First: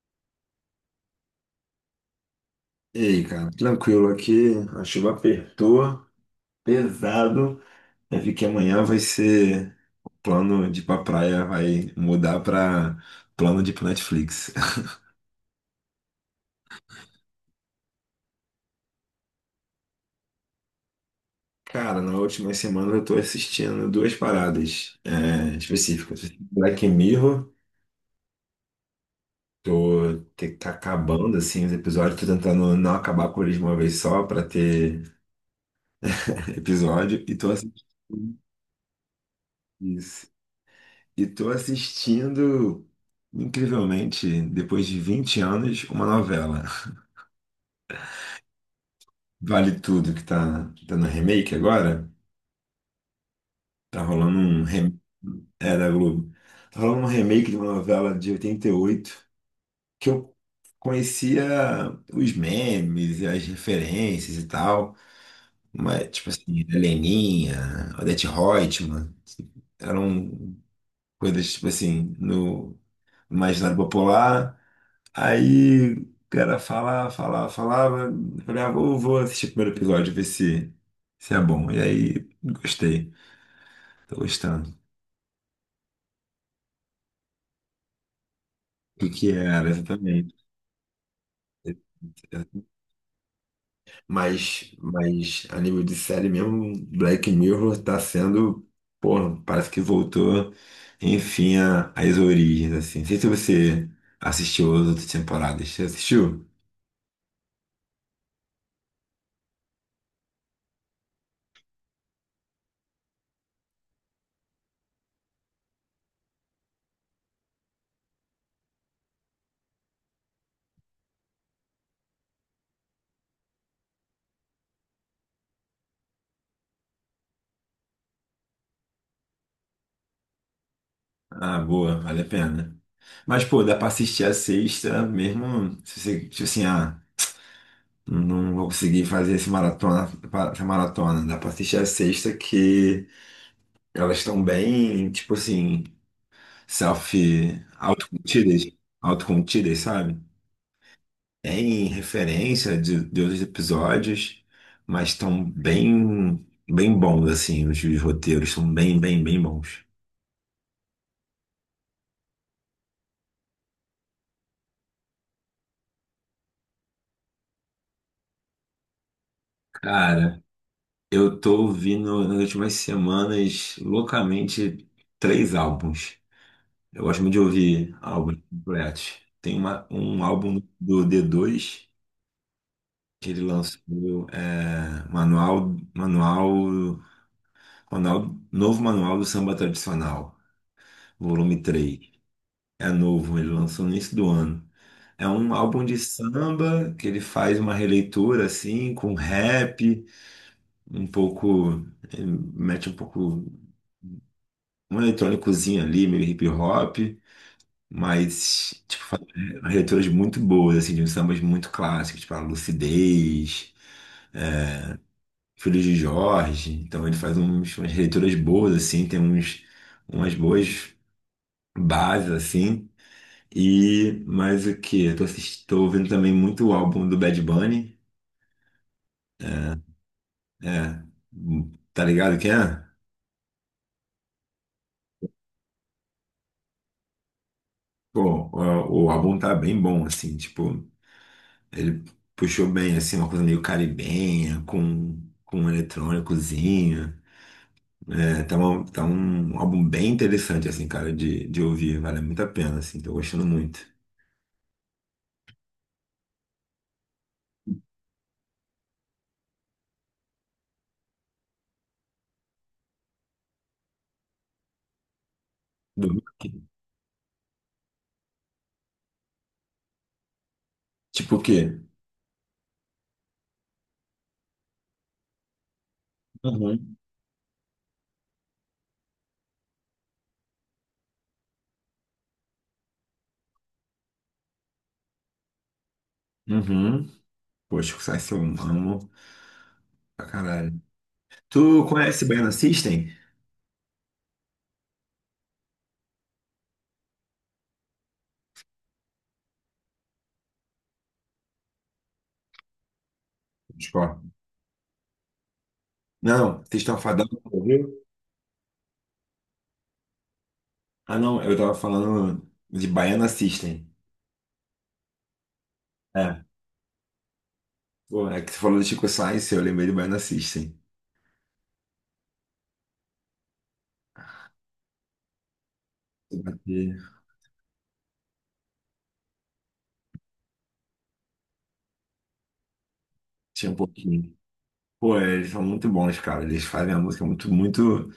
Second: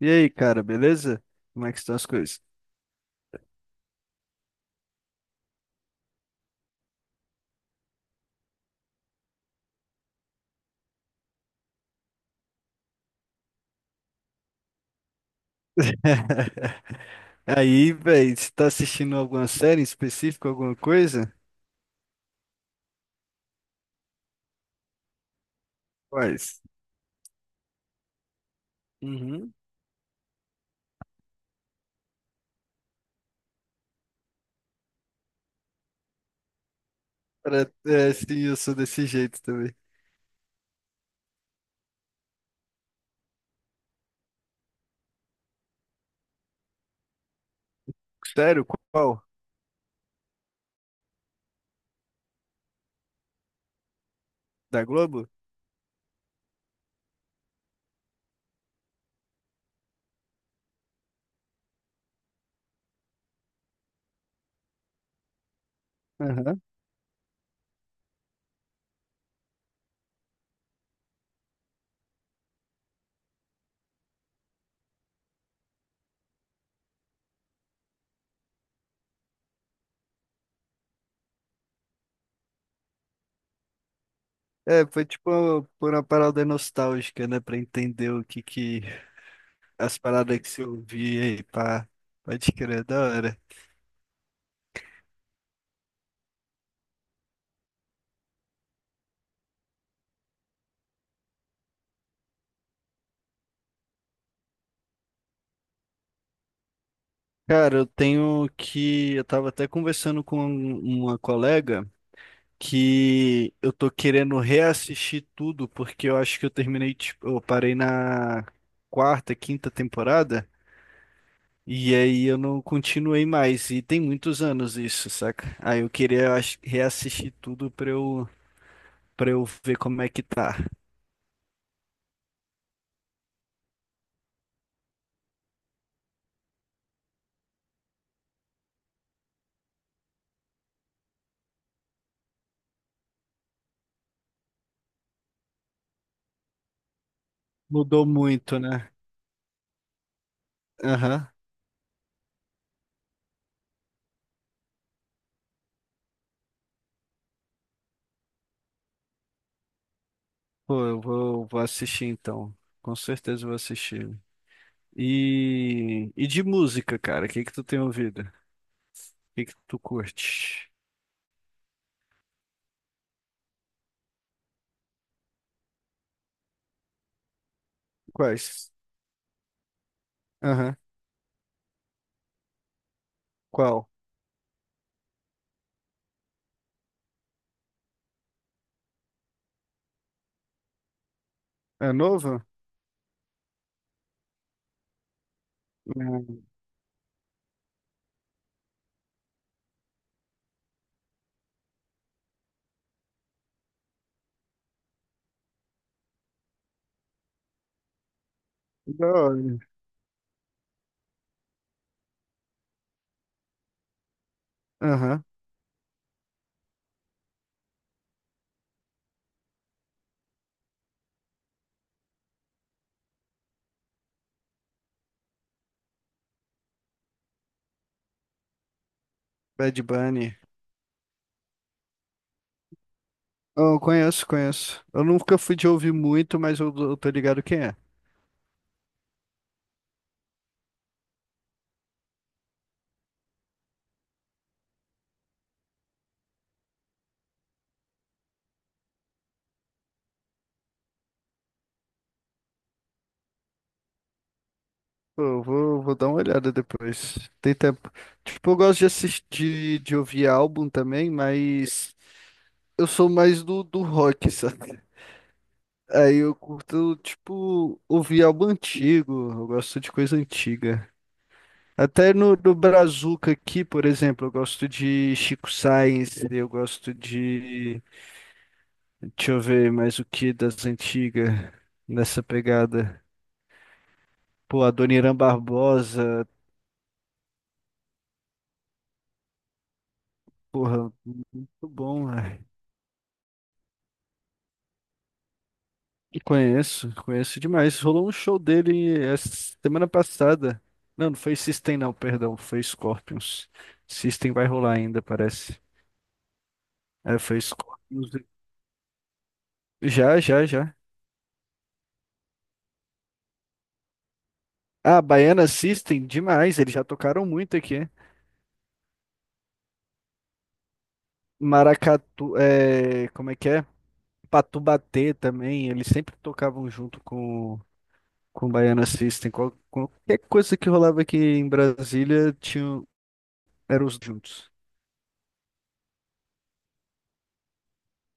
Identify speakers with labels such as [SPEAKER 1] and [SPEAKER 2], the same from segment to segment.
[SPEAKER 1] E aí, cara, beleza? Como é que estão as coisas?
[SPEAKER 2] E aí, cara, tranquilo aqui, a chuva apertou, pesado. Eu vi que amanhã vai ser plano de ir pra praia, vai mudar pra plano de ir pro Netflix.
[SPEAKER 1] Aí, velho, você tá assistindo alguma série em específico, alguma coisa?
[SPEAKER 2] Cara, na última semana eu tô assistindo duas paradas específicas.
[SPEAKER 1] Quais?
[SPEAKER 2] Black Mirror,
[SPEAKER 1] Uhum.
[SPEAKER 2] tá acabando assim os episódios, tô tentando não acabar com eles de uma vez só pra ter episódio, e tô assistindo.
[SPEAKER 1] É, sim, eu sou desse jeito também.
[SPEAKER 2] E tô assistindo, incrivelmente, depois de 20 anos, uma novela.
[SPEAKER 1] Sério? Qual?
[SPEAKER 2] Vale Tudo, que tá dando remake agora. Tá rolando um
[SPEAKER 1] Da
[SPEAKER 2] remake.
[SPEAKER 1] Globo?
[SPEAKER 2] É, da Globo. Tá rolando um remake de uma novela de 88 que eu conhecia os memes e as referências e tal. Mas, tipo assim,
[SPEAKER 1] Aham.
[SPEAKER 2] Heleninha, Odete Roitman, eram coisas, tipo assim, no imaginário popular. Aí o cara falava, falava, falava. Eu falei, ah, vou, vou assistir o primeiro episódio, ver se é bom. E aí, gostei. Tô gostando.
[SPEAKER 1] É, foi tipo por uma parada nostálgica, né? Pra entender o que que...
[SPEAKER 2] O que que era
[SPEAKER 1] As
[SPEAKER 2] exatamente?
[SPEAKER 1] paradas que você ouvia aí, pá. Pode crer, é da hora.
[SPEAKER 2] Mas a nível de série mesmo, Black Mirror tá sendo, porra, parece que voltou, enfim, às origens, assim. Não sei se você assistiu as outras temporadas. Você assistiu?
[SPEAKER 1] Cara, eu tenho que... Eu tava até conversando com uma colega... que eu tô querendo reassistir tudo, porque eu acho que eu terminei, tipo, eu parei na quarta, quinta temporada, e aí eu não continuei mais, e tem muitos anos isso, saca? Aí eu queria eu acho, reassistir tudo pra eu ver como é que tá.
[SPEAKER 2] Ah, boa, vale a pena. Mas, pô, dá pra assistir a sexta mesmo, se você, tipo assim, ah. Não vou conseguir fazer esse maratona, essa maratona. Dá pra assistir a sexta que elas estão bem, tipo assim, self,
[SPEAKER 1] Mudou muito,
[SPEAKER 2] autocontidas,
[SPEAKER 1] né?
[SPEAKER 2] autocontidas, sabe?
[SPEAKER 1] Aham.
[SPEAKER 2] Tem referência de outros episódios, mas estão bem, bem bons, assim, os roteiros são bem, bem, bem bons.
[SPEAKER 1] Pô, eu vou, vou assistir então. Com certeza eu vou assistir. E de música, cara, o que que tu tem ouvido? O que que tu
[SPEAKER 2] Cara,
[SPEAKER 1] curte?
[SPEAKER 2] eu tô ouvindo nas últimas semanas loucamente três álbuns. Eu gosto muito de ouvir álbuns
[SPEAKER 1] Quais?
[SPEAKER 2] completos. Tem um álbum
[SPEAKER 1] Aham.
[SPEAKER 2] do D2 que ele
[SPEAKER 1] Qual?
[SPEAKER 2] lançou, Manual, Manual, Manual, Novo Manual do Samba Tradicional, volume
[SPEAKER 1] É
[SPEAKER 2] 3.
[SPEAKER 1] novo?
[SPEAKER 2] É novo, ele lançou no início do ano. É um álbum de
[SPEAKER 1] Não.
[SPEAKER 2] samba que ele faz uma releitura assim, com rap, um pouco, ele mete um pouco um eletrônicozinho ali, meio hip hop, mas
[SPEAKER 1] Da hora.
[SPEAKER 2] umas leituras muito boas, assim, de uns sambas muito clássicos, tipo a Lucidez,
[SPEAKER 1] Aham.
[SPEAKER 2] Filhos de Jorge. Então ele faz uns, umas leituras boas, assim, tem uns, umas boas bases, assim. E mais o que? Tô ouvindo também muito o álbum do Bad Bunny,
[SPEAKER 1] Bad Bunny.
[SPEAKER 2] é, tá ligado que é?
[SPEAKER 1] Oh, conheço, conheço. Eu nunca fui de ouvir muito, mas eu tô ligado quem é.
[SPEAKER 2] Pô, o álbum tá bem bom, assim, tipo, ele puxou bem, assim, uma coisa meio caribenha, com um eletrônicozinho. É, tá, tá um álbum bem interessante, assim, cara, de ouvir. Vale muito a pena, assim. Tô gostando muito.
[SPEAKER 1] Pô, eu vou, vou dar uma olhada depois. Tem tempo. Tipo, eu gosto de assistir, de ouvir álbum também, mas eu sou mais do rock, sabe? Aí
[SPEAKER 2] Do-
[SPEAKER 1] eu curto, tipo, ouvir álbum antigo. Eu gosto de coisa antiga.
[SPEAKER 2] Tipo o quê?
[SPEAKER 1] Até no Brazuca aqui, por exemplo, eu gosto de Chico Sainz, eu gosto
[SPEAKER 2] Uhum.
[SPEAKER 1] de. Deixa eu ver mais o que das antigas nessa pegada. Pô, a Dona Irã Barbosa,
[SPEAKER 2] Uhum. Poxa, o Psy eu amo pra caralho.
[SPEAKER 1] porra, muito
[SPEAKER 2] Tu
[SPEAKER 1] bom,
[SPEAKER 2] conhece
[SPEAKER 1] velho.
[SPEAKER 2] Baiana System?
[SPEAKER 1] E conheço, conheço demais. Rolou um show dele essa semana passada. Não, não foi System, não, perdão, foi Scorpions.
[SPEAKER 2] Tipo,
[SPEAKER 1] System vai rolar ainda, parece.
[SPEAKER 2] não, vocês estão
[SPEAKER 1] É,
[SPEAKER 2] fadando,
[SPEAKER 1] foi
[SPEAKER 2] ouviu?
[SPEAKER 1] Scorpions. Já, já, já.
[SPEAKER 2] Ah, não, eu tava falando de Baiana System.
[SPEAKER 1] Ah, Baiana System,
[SPEAKER 2] É.
[SPEAKER 1] demais, eles já tocaram muito aqui.
[SPEAKER 2] Pô, é que você falou do Chico Science, eu lembrei do Baiana System.
[SPEAKER 1] Maracatu, é, como é que é? Patubatê também, eles sempre tocavam junto
[SPEAKER 2] Eu
[SPEAKER 1] com o Baiana System, qualquer coisa que rolava aqui em Brasília, tinha,
[SPEAKER 2] tinha um
[SPEAKER 1] eram os
[SPEAKER 2] pouquinho.
[SPEAKER 1] juntos.
[SPEAKER 2] Pô, eles são muito bons, cara. Eles fazem a música muito, muito.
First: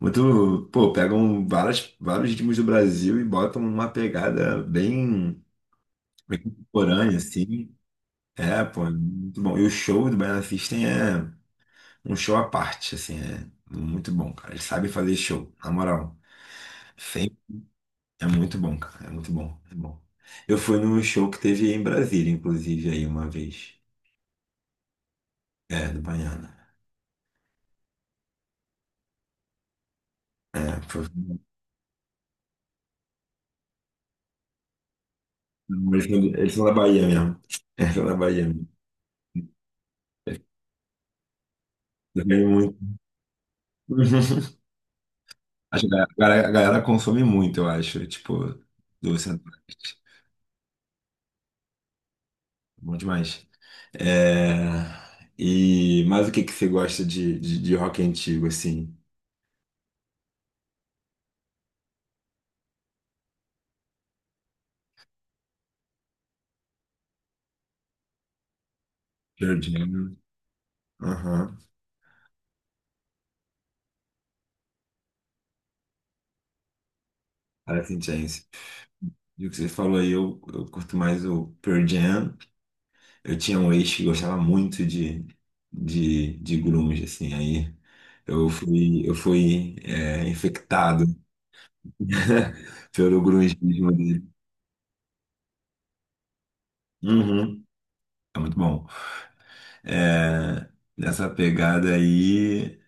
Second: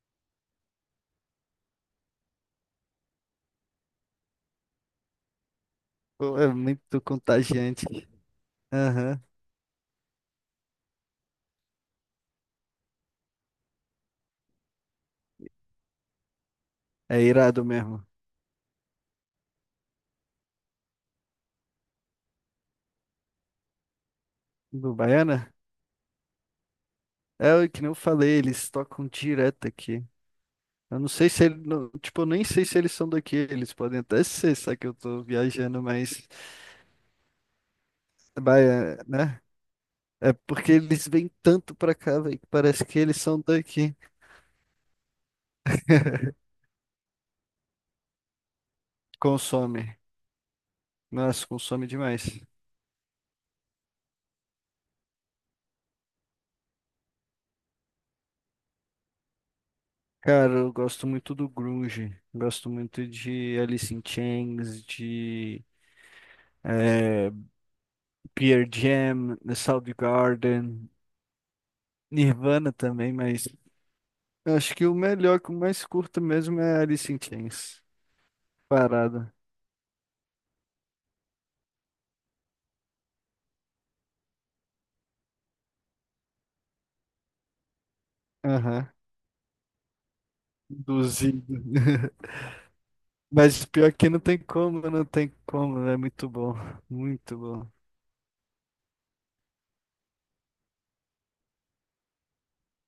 [SPEAKER 2] Muito, pô, pegam várias, vários ritmos do Brasil e botam numa pegada bem,
[SPEAKER 1] Pô,
[SPEAKER 2] bem
[SPEAKER 1] é muito
[SPEAKER 2] contemporânea, assim.
[SPEAKER 1] contagiante.
[SPEAKER 2] É, pô, é
[SPEAKER 1] Aham,
[SPEAKER 2] muito bom. E o show do Baiana System é um show à parte, assim, é muito bom, cara. Eles sabem fazer show, na moral.
[SPEAKER 1] é
[SPEAKER 2] Sempre.
[SPEAKER 1] irado mesmo.
[SPEAKER 2] É muito bom, cara. É muito bom, é bom. Eu fui num show que teve em Brasília, inclusive, aí uma vez.
[SPEAKER 1] Do Baiana?
[SPEAKER 2] É, do Baiana.
[SPEAKER 1] É o que nem eu falei, eles tocam direto aqui.
[SPEAKER 2] É,
[SPEAKER 1] Eu
[SPEAKER 2] foi...
[SPEAKER 1] não sei se eles, tipo, eu nem sei se eles são daqui, eles podem até ser, só que eu tô viajando, mas
[SPEAKER 2] Eles são da Bahia mesmo. Eles são da Bahia mesmo.
[SPEAKER 1] Baiana, né? É porque eles vêm tanto pra cá,
[SPEAKER 2] Eu
[SPEAKER 1] véi,
[SPEAKER 2] ganhei
[SPEAKER 1] que parece
[SPEAKER 2] muito.
[SPEAKER 1] que eles são daqui.
[SPEAKER 2] Acho que a galera consome muito, eu acho. Tipo, do
[SPEAKER 1] Consome.
[SPEAKER 2] Centro-Oeste.
[SPEAKER 1] Nossa, consome demais.
[SPEAKER 2] Bom demais. É, E... Mas o que que você gosta de rock antigo, assim?
[SPEAKER 1] Cara, eu gosto muito do grunge, gosto muito de Alice in Chains, de eh, Pearl Jam,
[SPEAKER 2] Pearl Jam.
[SPEAKER 1] Soundgarden,
[SPEAKER 2] Aham.
[SPEAKER 1] Nirvana também, mas eu acho que o melhor, que eu mais curto mesmo é Alice in Chains,
[SPEAKER 2] Alice in Chains.
[SPEAKER 1] parada.
[SPEAKER 2] E o que você falou aí, eu curto mais o Pearl Jam. Eu tinha um ex que gostava muito de grunge, assim. Aí
[SPEAKER 1] Aham,
[SPEAKER 2] eu fui infectado
[SPEAKER 1] induzido.
[SPEAKER 2] pelo
[SPEAKER 1] Mas
[SPEAKER 2] grungismo
[SPEAKER 1] pior que não
[SPEAKER 2] dele.
[SPEAKER 1] tem como, não tem como, é muito bom, muito
[SPEAKER 2] Uhum.
[SPEAKER 1] bom.
[SPEAKER 2] É muito bom. É, nessa pegada aí,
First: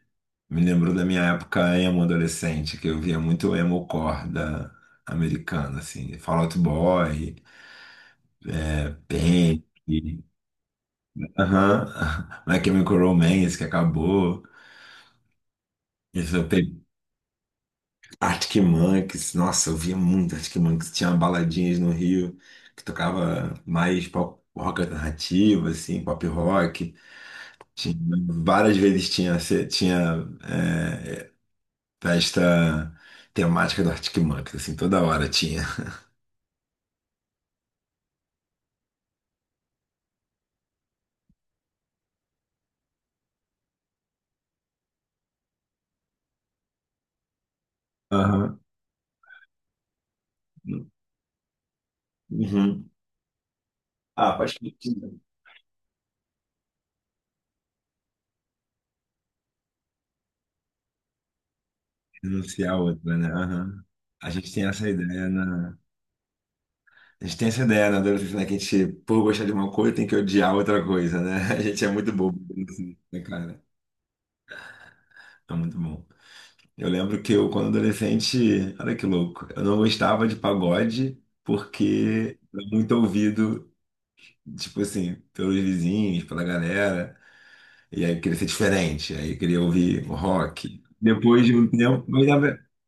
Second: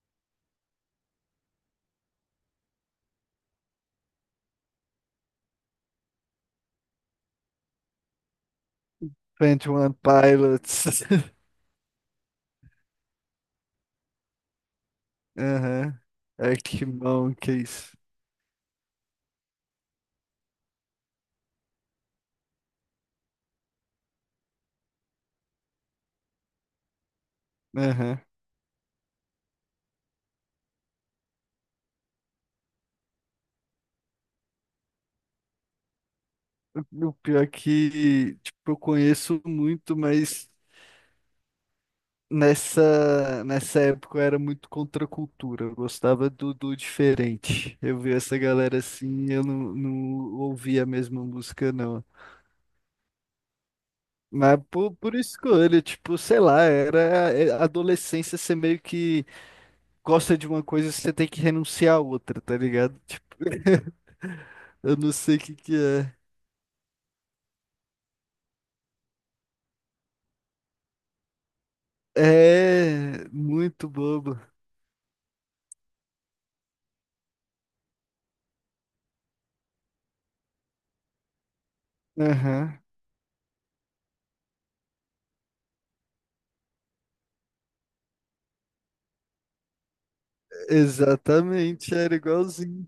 [SPEAKER 2] me lembrou da minha época emo adolescente, que eu via muito emo-core da americana, assim, Fall Out Boy, Pink,
[SPEAKER 1] Twenty One Pilots,
[SPEAKER 2] aham, My Chemical Romance, que acabou,
[SPEAKER 1] aham,
[SPEAKER 2] isso eu peguei,
[SPEAKER 1] Arctic Monkeys,
[SPEAKER 2] Arctic Monkeys, nossa, eu via muito Arctic Monkeys, tinha baladinhas no Rio, que tocava mais pop rock alternativo, assim, pop rock, tinha,
[SPEAKER 1] aham.
[SPEAKER 2] várias vezes tinha, tinha é, Festa temática do Arctic Monkeys, assim, toda hora tinha.
[SPEAKER 1] O pior é que, tipo, eu conheço muito, mas nessa época eu era muito contra a cultura. Eu gostava do diferente. Eu via essa
[SPEAKER 2] Aham.
[SPEAKER 1] galera assim, eu não, não ouvia a mesma música, não.
[SPEAKER 2] Uhum. Ah, pode
[SPEAKER 1] Mas por escolha, tipo, sei lá, era adolescência, você meio que gosta de uma coisa, você tem que renunciar a outra, tá
[SPEAKER 2] anunciar
[SPEAKER 1] ligado?
[SPEAKER 2] outra, né?
[SPEAKER 1] Tipo,
[SPEAKER 2] Aham. A gente tem essa
[SPEAKER 1] eu não
[SPEAKER 2] ideia
[SPEAKER 1] sei o que que
[SPEAKER 2] na.
[SPEAKER 1] é.
[SPEAKER 2] A gente tem essa ideia na adolescência, né? Que a gente, por gostar de uma coisa, tem que odiar outra coisa, né? A gente é muito bobo, assim, né,
[SPEAKER 1] É
[SPEAKER 2] cara?
[SPEAKER 1] muito bobo.
[SPEAKER 2] É muito bom. Eu lembro que eu, quando adolescente, olha que louco, eu não gostava de pagode porque era
[SPEAKER 1] Aham.
[SPEAKER 2] muito ouvido, tipo assim, pelos vizinhos, pela galera. E aí eu queria ser diferente, aí eu queria ouvir rock. Depois de um
[SPEAKER 1] Exatamente,
[SPEAKER 2] tempo,
[SPEAKER 1] era igualzinho.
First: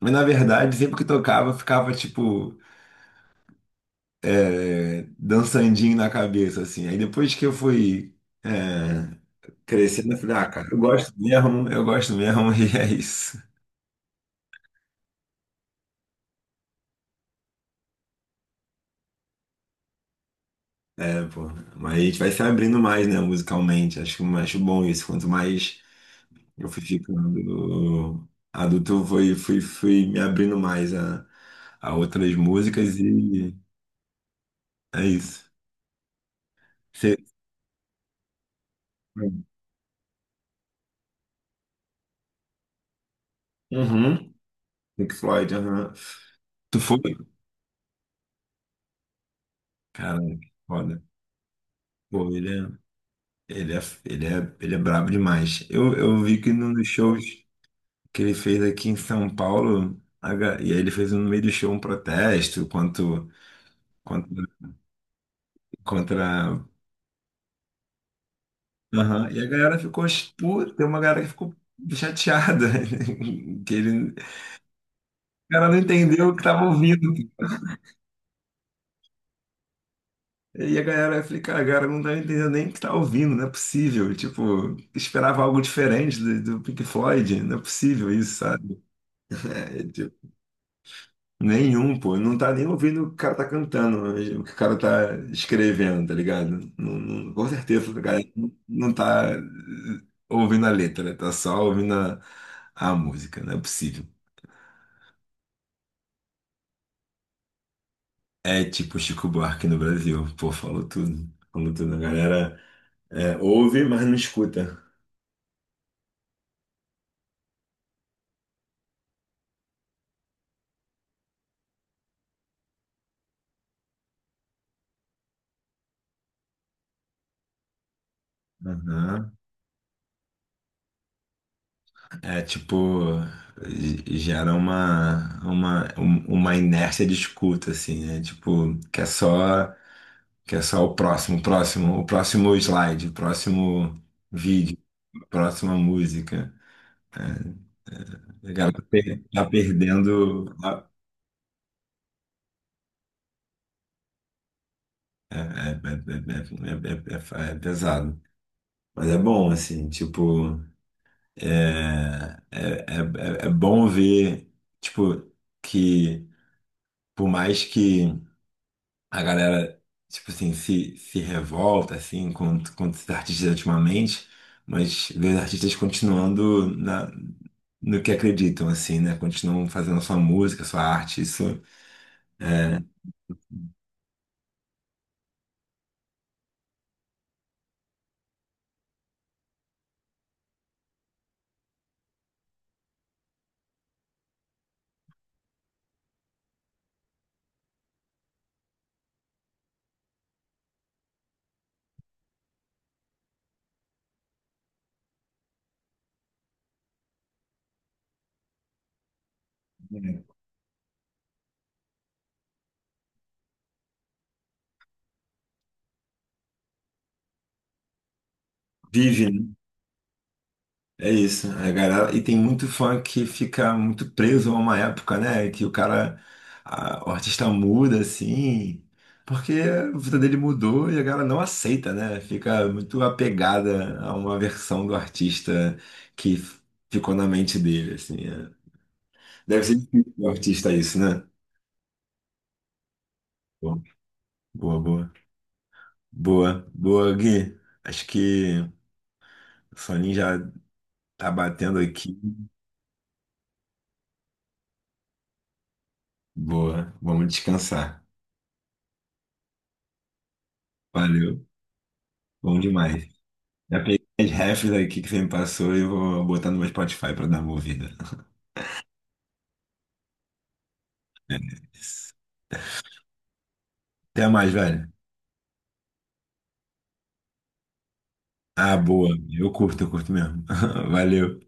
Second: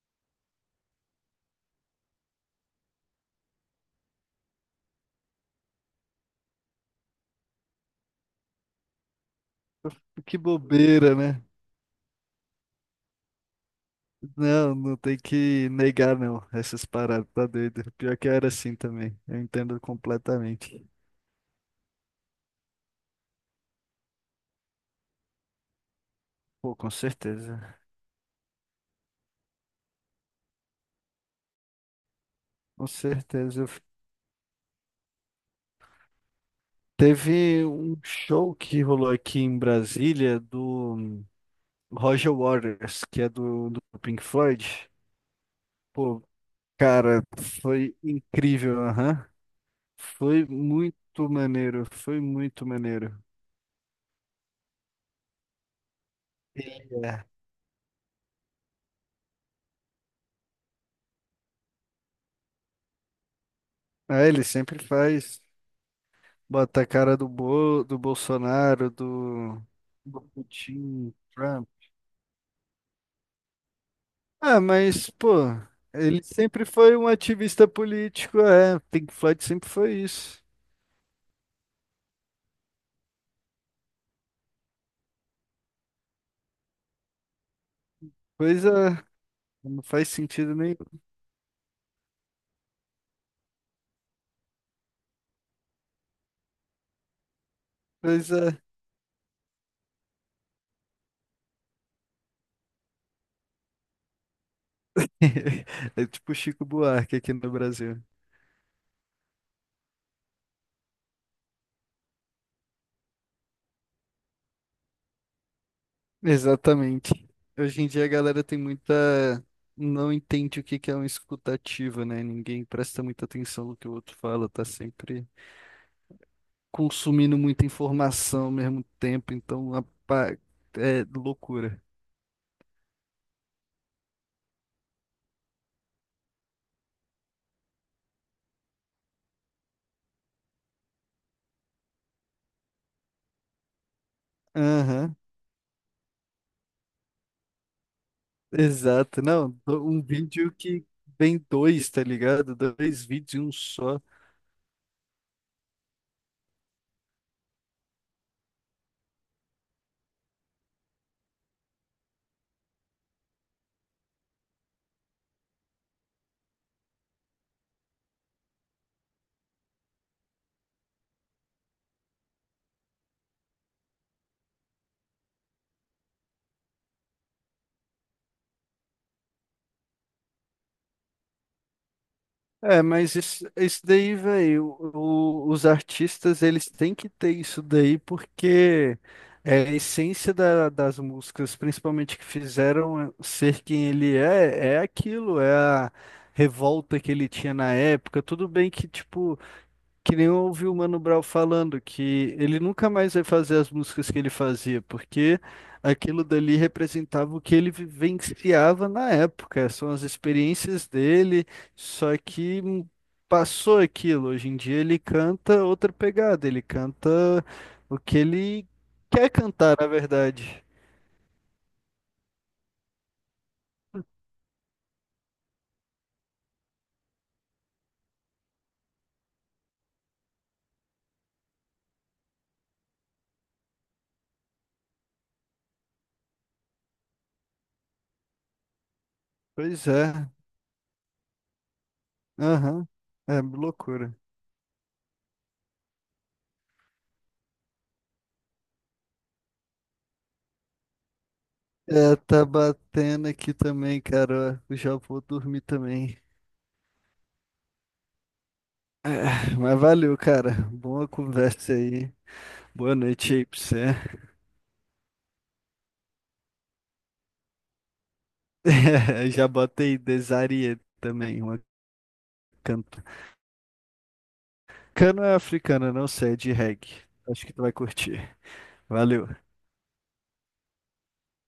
[SPEAKER 2] mas na verdade, sempre que tocava, ficava tipo dançandinho na cabeça, assim. Aí depois que eu fui é, crescendo, eu falei,
[SPEAKER 1] Que
[SPEAKER 2] ah, cara,
[SPEAKER 1] bobeira, né?
[SPEAKER 2] eu gosto mesmo, e é isso.
[SPEAKER 1] Não, não tem que negar, não. Essas paradas, tá doido. Pior que eu era assim também. Eu entendo completamente.
[SPEAKER 2] É, pô. Mas a gente vai se abrindo mais, né, musicalmente. Acho, acho bom isso. Quanto mais eu
[SPEAKER 1] Pô,
[SPEAKER 2] fui
[SPEAKER 1] com certeza.
[SPEAKER 2] ficando adulto, fui me abrindo mais a outras
[SPEAKER 1] Com
[SPEAKER 2] músicas e
[SPEAKER 1] certeza.
[SPEAKER 2] é isso. Você-
[SPEAKER 1] Teve um show que rolou aqui em Brasília do Roger Waters, que é do Pink
[SPEAKER 2] Uhum.
[SPEAKER 1] Floyd.
[SPEAKER 2] Pink Floyd, aham.
[SPEAKER 1] Pô,
[SPEAKER 2] Tu foi?
[SPEAKER 1] cara, foi incrível, aham.
[SPEAKER 2] Cara,
[SPEAKER 1] Foi
[SPEAKER 2] que foda.
[SPEAKER 1] muito maneiro, foi
[SPEAKER 2] Pô, ele
[SPEAKER 1] muito
[SPEAKER 2] é,
[SPEAKER 1] maneiro.
[SPEAKER 2] ele é, ele é brabo demais. Eu vi que nos
[SPEAKER 1] Ele
[SPEAKER 2] shows
[SPEAKER 1] é.
[SPEAKER 2] que ele fez aqui em São Paulo, e aí ele fez um no meio do show um protesto contra,
[SPEAKER 1] É, ele sempre faz.
[SPEAKER 2] contra...
[SPEAKER 1] Bota a cara do, do Bolsonaro,
[SPEAKER 2] Aham, e a
[SPEAKER 1] do,
[SPEAKER 2] galera ficou,
[SPEAKER 1] do
[SPEAKER 2] puta, tem uma
[SPEAKER 1] Putin,
[SPEAKER 2] galera que ficou
[SPEAKER 1] Trump.
[SPEAKER 2] chateada, que ele, o
[SPEAKER 1] Ah, mas, pô,
[SPEAKER 2] cara não
[SPEAKER 1] ele
[SPEAKER 2] entendeu o que tava
[SPEAKER 1] sempre foi um
[SPEAKER 2] ouvindo.
[SPEAKER 1] ativista político, é. Pink Floyd sempre foi isso.
[SPEAKER 2] E a galera vai ficar, cara, a galera não tá entendendo nem o que tá ouvindo, não é possível. Tipo, esperava algo diferente do Pink Floyd, não é possível isso, sabe?
[SPEAKER 1] Coisa. Não
[SPEAKER 2] É,
[SPEAKER 1] faz
[SPEAKER 2] tipo,
[SPEAKER 1] sentido nenhum.
[SPEAKER 2] nenhum, pô. Não tá nem ouvindo o que o cara tá cantando, mas o que o cara tá escrevendo, tá ligado? Com certeza, a galera
[SPEAKER 1] Coisa.
[SPEAKER 2] não tá ouvindo a letra, tá só ouvindo a música, não é possível.
[SPEAKER 1] É tipo Chico Buarque aqui no Brasil.
[SPEAKER 2] É tipo Chico Buarque no Brasil, pô, falou tudo. Falou tudo, a galera ouve, mas não escuta.
[SPEAKER 1] Exatamente. Hoje em dia a galera tem muita. Não entende o que que é uma escutativa, né? Ninguém presta muita atenção no que o outro fala, tá sempre. Consumindo muita informação ao mesmo
[SPEAKER 2] Aham.
[SPEAKER 1] tempo, então é loucura.
[SPEAKER 2] É tipo, gera uma inércia de escuta, assim, né? Tipo, que é só o próximo, o próximo, o próximo slide, o próximo vídeo,
[SPEAKER 1] Aham,
[SPEAKER 2] a próxima música. A galera tá per-
[SPEAKER 1] exato.
[SPEAKER 2] Tá
[SPEAKER 1] Não, um vídeo
[SPEAKER 2] perdendo.
[SPEAKER 1] que vem dois, tá ligado? Dois vídeos em um só.
[SPEAKER 2] É, é, é, é, é, é pesado. Mas é bom, assim, tipo, é bom ver, tipo, que por mais que. A galera, tipo assim, se revolta, assim, contra os artistas ultimamente, mas vê os artistas continuando na, no que acreditam, assim, né? Continuam fazendo a sua música, a sua arte, isso
[SPEAKER 1] É, mas isso daí, velho, os artistas, eles têm que ter isso daí porque é a essência das músicas, principalmente que fizeram ser quem ele é, é aquilo, é a revolta que ele tinha na época. Tudo bem que, tipo, que nem eu ouvi o Mano Brown falando que ele nunca mais vai fazer as músicas que ele fazia, porque aquilo dali representava o que ele vivenciava na época, são as experiências dele, só que passou aquilo. Hoje em dia ele canta outra pegada, ele canta o que ele
[SPEAKER 2] vive,
[SPEAKER 1] quer
[SPEAKER 2] né?
[SPEAKER 1] cantar, na verdade.
[SPEAKER 2] É isso, a galera, e tem muito fã que fica muito preso a uma época, né? Que o cara, o artista muda assim, porque a vida dele mudou e a galera não aceita, né? Fica muito apegada a uma versão do artista que f- ficou na mente dele, assim. É. Deve ser
[SPEAKER 1] Pois
[SPEAKER 2] difícil o
[SPEAKER 1] é,
[SPEAKER 2] artista isso, né?
[SPEAKER 1] aham, é
[SPEAKER 2] Bom,
[SPEAKER 1] loucura.
[SPEAKER 2] Boa, boa, boa, Gui. Acho que o soninho já tá batendo
[SPEAKER 1] É,
[SPEAKER 2] aqui.
[SPEAKER 1] tá batendo aqui também, cara. Ó, eu já vou dormir também.
[SPEAKER 2] Boa, vamos descansar.
[SPEAKER 1] É, mas valeu, cara. Boa
[SPEAKER 2] Valeu,
[SPEAKER 1] conversa aí.
[SPEAKER 2] bom
[SPEAKER 1] Boa
[SPEAKER 2] demais.
[SPEAKER 1] noite aí pra
[SPEAKER 2] Já
[SPEAKER 1] você.
[SPEAKER 2] peguei as refs aqui que você me passou e vou botar no meu Spotify pra dar uma ouvida.
[SPEAKER 1] É, já botei Desarié
[SPEAKER 2] É
[SPEAKER 1] também, uma
[SPEAKER 2] isso.
[SPEAKER 1] canto.
[SPEAKER 2] Até mais, velho.
[SPEAKER 1] Cana africana, não sei, é de reggae. Acho que tu vai curtir.
[SPEAKER 2] Ah, boa.
[SPEAKER 1] Valeu.
[SPEAKER 2] Eu curto mesmo. Valeu.